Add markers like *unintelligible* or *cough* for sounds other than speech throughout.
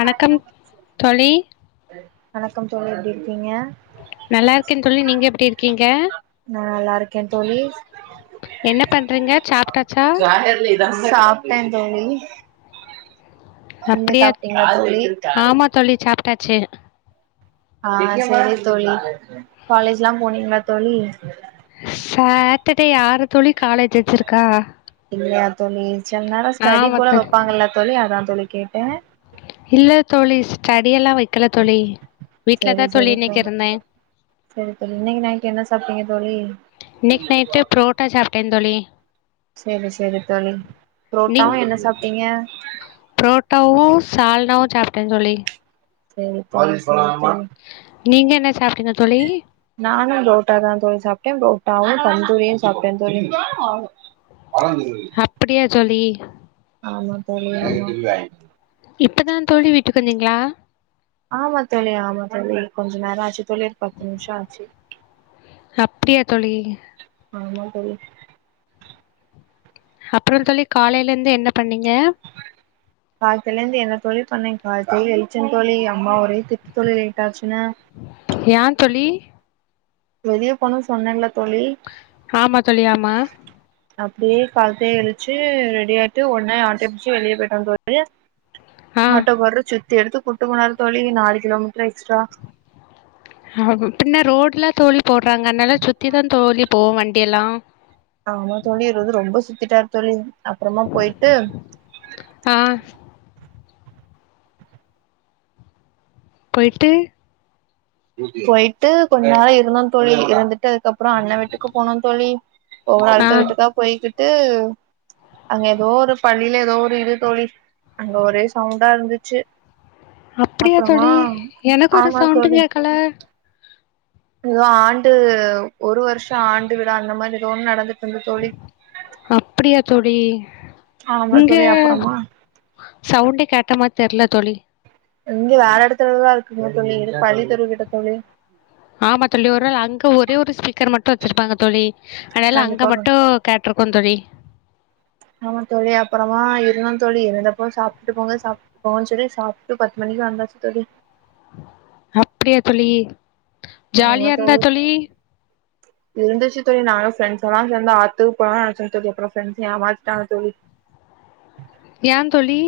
வணக்கம் கரெக்டா தோழி வணக்கம் தோழி எப்டிருக்கீங்க நல்லாருக்கே தோழி நீங்க எப்டி இருக்கீங்க நா நல்லாருக்கே தோழி என்ன பண்றீங்க சாப்ட்டாச்சா நா சாப்ட்டே தோழி நீங்க அப்டியா சாப்ட்டீங்களா தோழி ஆமா தோழி சாப்ட்டாச்சு ஆ சரி தோழி காலேஜ்லா போனீங்ளா தோழி சாட்டர்டே யாரு தோழி காலேஜ் வச்சுருக்கா அப்டிங்ளா தோழி சில நேரொ ஸ்டடி ஆமா போல தோழி வப்பாங்கள தோழி அதா தோழி கேட்டே இல்ல தோழி ஸ்டடியெல்லா வக்கல தோழி வீட்ல தா சரி தோழி சரி இன்னக்கிருந்தே சரி தோழி இன்னக்கி நைட் என்ன சாப்ட்டீங்க தோழி இன்னைக் நைட்டு ப்ரோட்டா சாப்ட்டே தோழி சேரி சேரி தோழி ப்ரோட்டாவு என்ன சாப்ட்டீங்க ப்ரோட்டாவு சால்னாவு சாப்ட்டே தோழி சேரி தோழி சேரி தோழி நீங்க என்ன சாப்ட்டீங்க தோழி நானு ப்ரோட்டா தா தோழி சாப்ட்டே ப்ரோட்டாவு தந்தூரியு சாப்ட்டே தோழி காளான் *unintelligible* அப்டியா தோழி ஆமா தோழி ஆமா இப்ப தா தோழி வீட்டுக் வந்தீங்ளா ஆமா தோழி ஆமா தோழி கொஞ்சொ நேரொ ஆச்சு தோழி பத்து நிமிஷொ ஆச்சு அப்டியா தோழி ஆமா தோழி அப்புறோ தோழி காலைல இருந்து என்ன பண்ணீங்க கால்த்திலேருந்து என்ன தோழி பண்ணே கால்த்தே எல்ச்சே தோழி அம்மா ஒரே திட்டுத் தோழி லேட்டாச்சுன்னு ஏ தோழி வெளிய போனுன் சொன்னேல்ல தோழி ஆமா தோழி ஆமா அப்டியே கால்த்தே எழுச்சு ரெடி ஆய்ட்டு ஒட்னே ஆட்டே புடுச்சு வெளிய போய்ட்டோந்தோழி ஆ ஆட்டோ காரர் சுத்தி எடுத்து கூட்டு போனாரு தோழி நாலு கிலோ மீட்டர் எக்ஸ்ட்ரா ஆ பின்ன ரோடுலா தோழி போட்றாங்க அனால சுத்திதா தோழி போவ் வண்டி எல்லா ஆமா தோழி இது வந்து ரொம்ப சுத்திட்டாரு தோழி அப்றமா போய்ட்டு ஆ போய்ட்டு போயிட்டு கொஞ்ச நேரோ இருந்தோ தோழி இருந்துட்டு அதுக்கப்றோ அண்ண வீட்டுக்கு போனோ தோழி ஒவ்வொரு ஆ ஆளுக்க வீட்டுகா போய்கிட்டு அங்க ஏதோ ஒரு பள்ளில ஏதோ ஒரு இது தோழி அங்க ஒரே சவுண்டா இருந்துச்சு அப்படியா அப்றமா தோழி எனக்கு ஒரு ஆமா சவுண்டு தோழி கேக்கல ஏதோ ஆண்டு ஒரு வருஷோ ஆண்டு விழா அந்த மாரி ஏதோ ஒண்ணு நடந்துட்டு இருந்து தோழி அப்டியா தோழி ஆமா இங்க தோழி அப்புறமா சவுண்டே கேட்ட மாரி தெர்ல தோழி இங்க வேற எடத்துலதா இருக்குங்க தோழி பள்ளித்தெரு கிட்ட தோழி ஆமா தோழி ஒரு வேள அங்க ஒரே ஒரு ஸ்பீக்கர் மட்டூ வச்சிருப்பாங்க தோழி அனால அங்க கண்டிப்பாக மட்டூ கேட்ருக்கு தோழி ஆமா தோழி அப்புறமா இருதோ தோழி இருந்தப்போ சாப்ட்டு போங்க சாப் ட்டு போங்க சொல்லி சாப்டு பத்து மணிக்கி வந்தாச் தோழி அப்டியா தோழி ஆமா ஜாலியா இருந்தா தோழி *inaudible* இருந்துச்சு தோழி நாங்க ஃப்ரெண்ட்ஸல்லா சேந்து ஆத்துகு போலா நெனச்சோ தோழி அப்புறோ ஃப்ரெண்ட்ஸ் ஏமாத்திடாங்க தோழி ஏ தோழி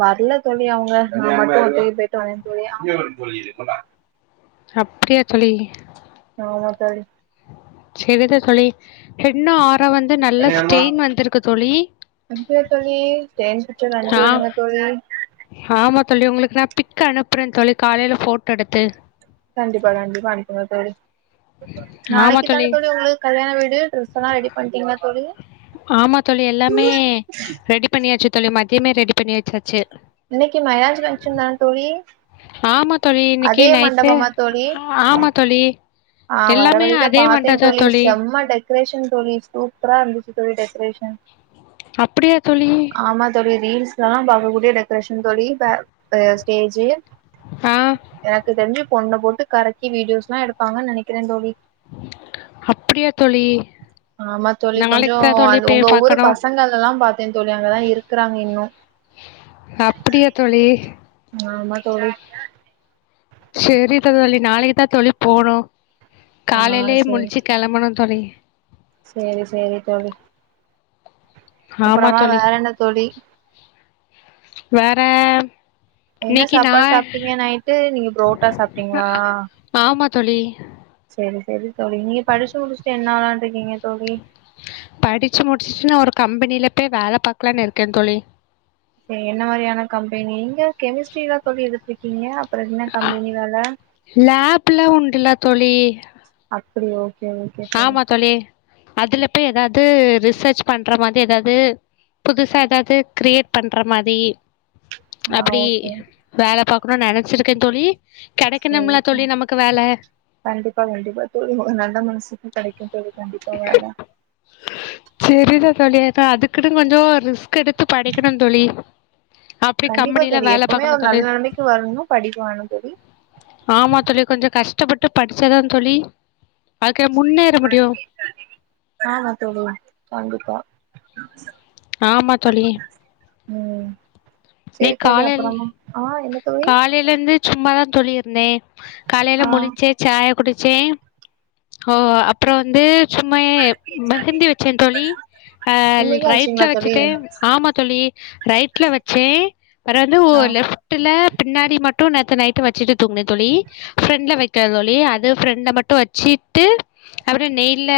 வர்ல தோழி அவுங்க நா மட்டு அப்டி போய்ட்டு வந்தே தோழி அப்டியா தோழி ஆமா தோழி செரிதா தோழி ஹென்னா ஆறா வந்து நல்ல ஸ்டெய்ன் வந்துருக்கு தோழி ப்போத்தோழி ஸ்டெய்ன் பிச்சர் அனுப்பி ஆ உடுங்க தோழி ஆமா தோழி உங்களுக்கு நா பிக் அனுப்புறே தோழி காலைல ஃபோட்டோ எடுத்து கண்டிப்பா கண்டிப்பா அனுப்புங்க தோழி நாளைக்கி தானே தோழி உங்களுக்கு கல்யாண வீடு ட்ரெஸ்ஸல்லா ரெடி பண்ணிட்டீங்ளா தோழி ஆமா தோழி எல்லாமே ரெடி பண்ணியாச்சு தோழி மத்யமே ரெடி பண்ணி வச்சாச்சு இன்னக்கி மருதாணி ஃபங்சன்தான தோழி ஆமா தோழி இன்னக்கி அதே நைட்டு மண்டபமா தோழி ஆமா தோழி ஆ வற்ர எல்லாமே வழில அதே பாத்தே வண்டதா தோழி செம்ம டெக் ரேஷன் தோழி சூப்பரா இருந்துச்சு தோழி டெக்கரேஷன் அப்டியா தோழி ஆமா தோழி ரீல்ஸ்லலா பாக்க கூடிய டெக்கரேஷன் தோழி ப அ ஸ்டேஜு ஆ எனக்கு தெரிஞ்சு பொண்ன போட்டு கரக்கி வீடியோஸ்லா எடுப்பாங்கன் நெனக்கிறே தோழி அப்டியா தோழி ஆமா தோழி கொஞ்சோ நாளைக்கு தான் தோழி அது உங்க போய் ஊரூ பார்க்கணும் பசங்களல்லா பாத்தே தோழி அங்கதா இருக்கறாங்க இன்னு அப்டியா தோழி ஆமா தோழி சரி தோழி நாளைக்கு தா தோழி போவனு ஆ காலையிலே முழிச்சு கெளம்பணு தோழி சரி சரி தோழி ஆமா அப்பறமா தோழி வேற என்ன தோழி வேற என்ன இன்னைக்கு நா சாப்பாடு சாப்ட்டீங்க நயிட்டு நீங்க புரோட்டா சாப்ட்டீங்களா ஆமா தோழி சரி சரி தோழி நீங்க படிச்சு முடிச்சுட்டு என்ன ஆளான்ட்டு இருக்கீங்க தோழி படிச்சு முடிச்சிட்டு ஒரு கம்பெனில போய் வேல பாக்கலாம்னு இருக்கே தோழி சரி என்ன மாதிரியான கம்பெனி இங்க கெமிஸ்ட்ரில்ல தோழி எடுத்துருக்கீங்க அப்புற என்ன கம்பெனி வேல லாப்லா உண்டுலா தோழி அப்டிய ஓகே ஓகே ஆமா தோழி அதுல போய் எதாவது ரிசர்ச் பண்ற மாரி எதாவது புதுசா ஏதாவது கிரியேட் பண்ற மாரி ஆ அப்டி ஓகே வேல பாக்கணு நெனச்சிருக்கே தோழி கெடக்கணும்லா தோழி நமக்கு வேல கண்டிப்பா கண்டிப்பா தோழி உங் நல்ல மனசுக்கு கெடைக்கு தோழி கண்டிப்பா வேல செரிதா தோழி அதா அதுக்குனு கொஞ்சோ ரிஸ்க் எடுத்து படிக்கணு தோழி அப்டி கண்டிப்பா கம்பெனில தோழி வேல எப்பவுமே பாக்கணு ஒரு நல்ல தோழி நெலமைக்கு வரனுனா படிக்க வேனு தோழி ஆமா தோழி கொஞ்ச கஷ்டப்பட்டு படிச்சா தா தோழி அதுக்கு முன்னேற முடியு ஆமா தோழி கண்டிப்பா ஆமா தோழி ம் செரி இன்னைக்கு தோழி அப்புறமா ஆ என்ன தோழி லையில இருந்து சும்மாதா தோழி இருந்தே காலையில ஆ முழிச்சே சாயா குடிச்சே ஓ அப்புற வந்து சும்மாயே மெஹந்தி வச்சே தோழி அ இன்னைக்கு ரைட்ல ஆச்சுங்களா தோழி வச்சிட்டே ஆமா தோழி ரைட் ட்ல வச்சே வற வந்து ஆ ஓரு லெப் பில்ல பின்னாடி மட்டு நேத்து நைட்டு வச்சிட்டு தூங்ன தோழி ஃப்ரெண்ட்ல வெக்கல தோழி அது ஃப்ரெண்ட மட்டு வச்சிட்டு அப்புற நெய்ல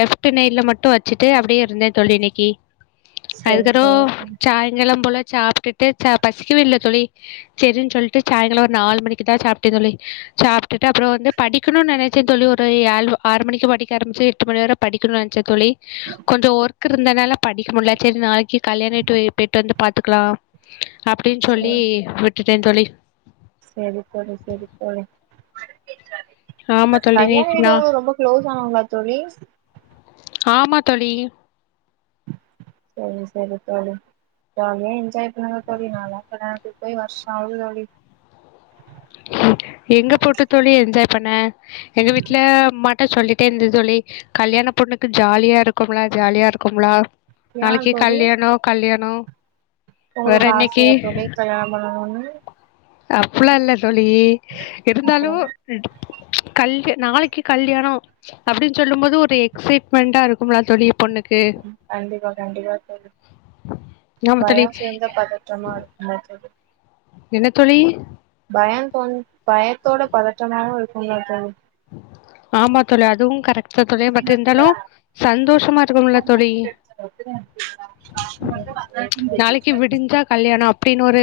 லெஃப்ட் நெய்ல மட்டு வச்சிட்டு அப்டியே இருந்த தோழி இன்னைக்கு சரி அதுக்கறோ சரி தோழி சாயங்கால போல சாப்ட்டுட்டு ச பசிக்கவே இல்ல தோழி செரின் சொல்ட்டு சாய்ங்கால ஒரு நால் மணிக்கு தா சாப்ட்ட தோழி சாப்ட்டுட்டு அப்புற வந்து படிக்கனுன் நெனச்ச தோழி ஒரு ஆல்வோ ஆறு மணிக்கு படிக்க ஆரம்பிச்சி எட்டு மணி வர படிக்கனுன் நெனச்ச தோழி கொஞ்ச ஒர்க் இருந்தனால படிக்க முட்ல செரி நாளைக்கு கல்யாண வீட்டு வே போய்ட்டு வந்து பாத் துக்லா அப்டின் சொல்லி சரி விட்டுட்டே தோழி செரி தோழி செரி தோழி ஆமா தோழி நீ கல்யாண வீடு நா உங்களுக்கு ரொம்ப க்ளோஸ் ஆனவங்ளா தோழி ஆமா தோழி செரி செரி தோழி ஜாலியா என்ஜாய் பண்ணுங்க தோழி நா லா கல்யாணத்துக்கு போய் வருஷ ஆவுது தோழி எங்க போட்டு தோழி என்ஜாய் பண்ண எங்க வீட்ல அம்மாட்ட சொல்லிட்டே இருந்தது தோழி கல்யாண பொண்ணுக்கு ஜாலியா இருக்கும்லா ஜாலியா இருக்கும்லா ஏ நாளைக்கு தோழி கல்யாணோ கல்யாணோ ஒரு வேற அசையா தோழி கல்யாண் பண்ணனுனு அப்புல்லா இல்ல தோழி இருந்தாலு அப்றமா கல்ய நாளைக்கு கல்யாணோ அப்டின் சொல்லு போது ஒரு எக்சைட்மெண்டா இருக்கும்லா தோழி பொண்ணுக் கண்டிப்பா கண்டிப்பா தோழி ஆமா தோழி பய சேந்த பதற்றமா இரு ஆ சொல்லு என்ன தோழி பயம் தோன் பயத்தோட பதற்றமாவு இருக்குல்ல தோழி ஆமா தோழி அதுவு கரெக்ட் தோழி பட் இருந்தாலு சந்தோஷமா இருக்கு இல்ல தோழி பிரச்சன ஆச்சி நாளைக்கு விடிஞ்சா கல்யாணோ அப்டின் ஒரு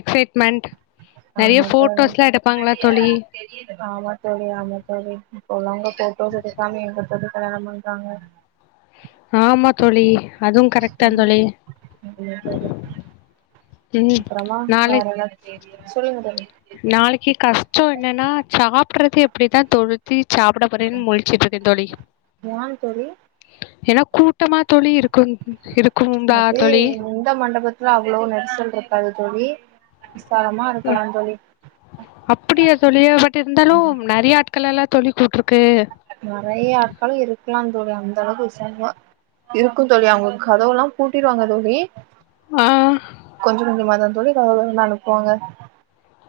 எக்சைட்மெண்ட் ஆமா தோழி தோழி ஆமா தோழி ஆமா தோழி இப்பவுள்ளவங்க போட்டோஸ் எடுக்காம எங்க தோழி கல்யாணம் பண்றாங்க ஆமா தோழி அதுவு கரெட்தா தோழி ம் அப்புறமா வேற நாளைக் என்ன *unintelligible* சொல்லுங்க தோழி நாளைக்கு கஷ்ட என்னனா சாப்டறது எப்டிதா தொழுத்தி சாப்ட அப்றன் முழ்ச்சிட்ருக்க தோழி ஏ தோழி ஏன்னா கூட்டமா தோழி இருக்கு இருக்கும்டா அது தோழி இந்த மண்டபத்துல அவ்வளவு நெரிசல் இருக்காது தோழி விசாரமா இருக்கலா தோழி அப்டியா தோழி பட் இருந்தாலு நெறய ஆட்களல்ல தோழி கூப்ட்ருக்கு நெறய ஆட்கள் இருக்கலா தோழி அந்த அளவுக்கு விசாரமா இருக்கு தோழி அவங்க கதவல்லா பூட்டிருவாங்க தோழி ஆ கொஞ்சோ கொஞ்சோமாதா தோழி கதவ தொறந்து அனுப்புவாங்க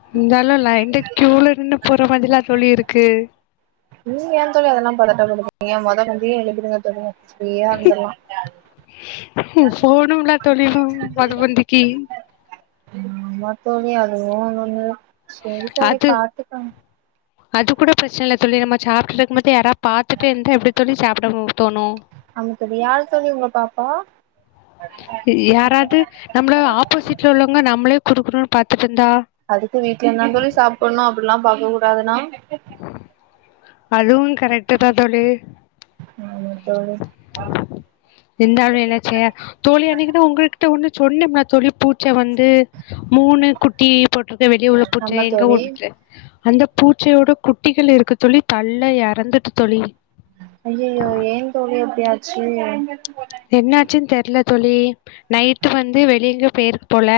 இருந்தாலு லைன்ல கியூல நின்னு போற மாதிரி தா தோழி இருக்கு நீ ஏ தோழி அதெல்லா பதட்டப்படுத்துறீங்க மொத பந்தியே எழுந்துடுங்க தோழி ஃப்ரீயா இருந்துரலா போனுல தோழி மொத பந்திக்கு ஆமா தோழி அதுவு *unintelligible* சரி தோழி அது பாத்துக்கங்க அது கூட பிரச்சன இல்ல தோழி நம்ம சாப்ட்டு இருக்கு போது யாராது பாத்துட்டு இருந்தா எப்டி தோழி சாப்ட தோணு ஆமா தோழி யாரு தோழி உங்கள பாத்தா யாராவது நம்மள ஆப்போசிட்ல உள்ளவங்க நம்மளே குறுகுறுனு பாத்துட்டு இருந்தா அடுத்த வீட்ல நம்மளு சாப்புட்ணு அப்டிலா பாக்க கூடாதுனா அதுவு கரெக்ட் தா தோழி ஆமா தோழி இருந்தாலு என்னாச்ச தோழி அன்னைக்கு தா உங்ள்கிட்ட வந்து சொன்னம்னா தோழி பூச்சை வந்து மூணு குட்டி சோட்ருக்கு வெளிய உள்ள பூச்ச ஆமா எங்க தோழி வோடு அந்த பூச்சையோட குட்டிகள் இருக்கு தோழி கல்ல இறந்துட்டு தோழி ஐயையோ ஏ தோழி அப்டியாச்சு என்னாச்சுன் தெரில தோழி நைட்டு வந்து வெளிய எங்கயோ போயிருக்கு போல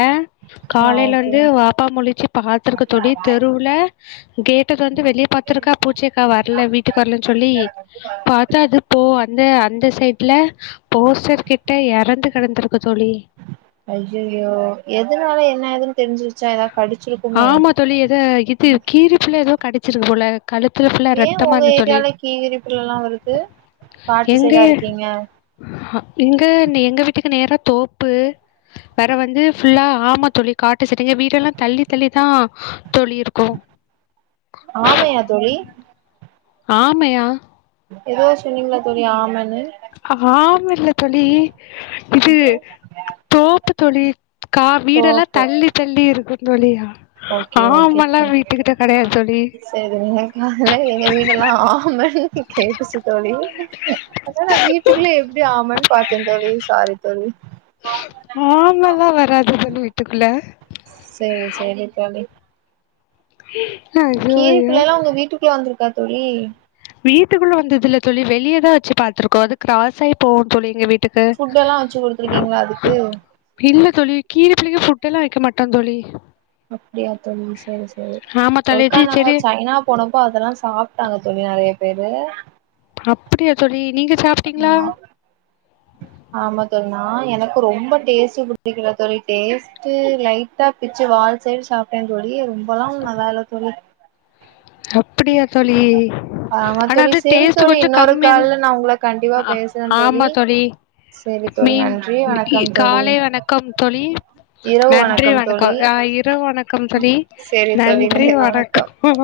ஆ காலைல ஓகே வந்து வாப்பா முழிச்சு பாத்துருக்கு தோழி தெருவுல கேட்ட தொறந்து வெளிய பாத்துருக்கா பூச்சைக்கா வரல வீட்டுக்கு வரலன் சொல்லி பா தா அது போ அந்த அந்த சைட்ல போஸ்டர் கிட்ட இறந்து கிடந்திருக்கு தோழி ஐயையோ எதுனால என்ன ஏதுன் தெரிஞ்சுருச்சா எதாவது கடிச்சிரு ஆமா தோழி எதோ இது கீரிப்புள்ள எதோ கடிச்சிருக்கு போல கழுத்துல ஃபுல்லா ஏ ரத்தமா உங்க இருந்து தோழி ஏரியால கீரிப்புல்லலா வருது பாட்டு சைடா இருக்கீங்க இங்க எங்க வீட்டுக்கு நேரா தோப்பு வேற வந்து ஃபுல்லா ஆமா தோழி காட்டு செரிங்க வீடு எல்லா தள்ளி தள்ளி தா தோழி இருக்கு ஆமையா தோழி ஆமையா இப்ப எதோ சொன்னீங்க தோழி ஆமனு ஆம இல்ல தோழி இது அப்றோ தோப்பு தோழி கா வீடெல்லா தோப்பு தள்ளி தள்ளி இருக்கு தோழி ஓகே ஓகே ஆமல்லா வீட்டுக்கிட்ட கெடையாது தோழி சரி எ காதுல எங்க வீடல்லா ஆமன்னு கேட்டுச்சு தோழி அதா நா வீட்டுக்குல்ல எப்டி ஆமன்னு பாத்த தோழி சாரி தோழி ஆமல்லா வராது தோழி வீட்டுக்குள்ள செ ரி செரி தோழி ஐயோ ஐயோ கீரிபிள்ளலா உங்க வீட்டுக்குள்ள வந்துருக்கா தோழி வீட்டுக்குள்ள வந்ததில்ல தோழி வெளியதா வச்சி பாத்துருக்கோ அது கிராஸ்ஸாகி போகு தோழி எங்க வீட் ஃபுட் எல்லா வச்சு குடுத்துருக்கீங்களா அதுக்கு இல்ல தோழி கீரிபிள்ளைக்கி ஃபுட் எல்லா வெக்க மாட்டோ தோழி அப்டியா தோழி சரி சரி ஆமா தோழி ஒருக்கா சி நாங்க செரி சைனா போனப்ப அதெல்லா சாப்ட்டாங்க தோழி நெறையா பேரு அப்டியா தோழி நீங்க சாப் அம்மா ஆமா தோழி நா எனக்கு ரொம்ப டேஸ்ட் பிடிக்கல தோழி டேஸ் ட்டு லைட்டா பிச்சி வால் சைடு சாப்ட்டே தோழி ரொம்பல்லா ஒண்ணு நல்லால்ல தோழி அப்டியா தோழி ஆமா ஆனா தோழி அது செரி டேஸ்ட் தோழி கொஞ்ச இன்னொரு கம்மியாதா கால்ல நா உங்கள கண்டிப்பா ஆ பேசுறே ஆமா தோழி செரி தோழி மீன் நன்றி வணக்கம் தோழி காலை வணக்கம் தோழி இரவு நன்றி தோழி வணக்கம் ஆ இரவு வணக்கம் தோழி செரி தோழி நன்றி வணக்கம் வணக்கோ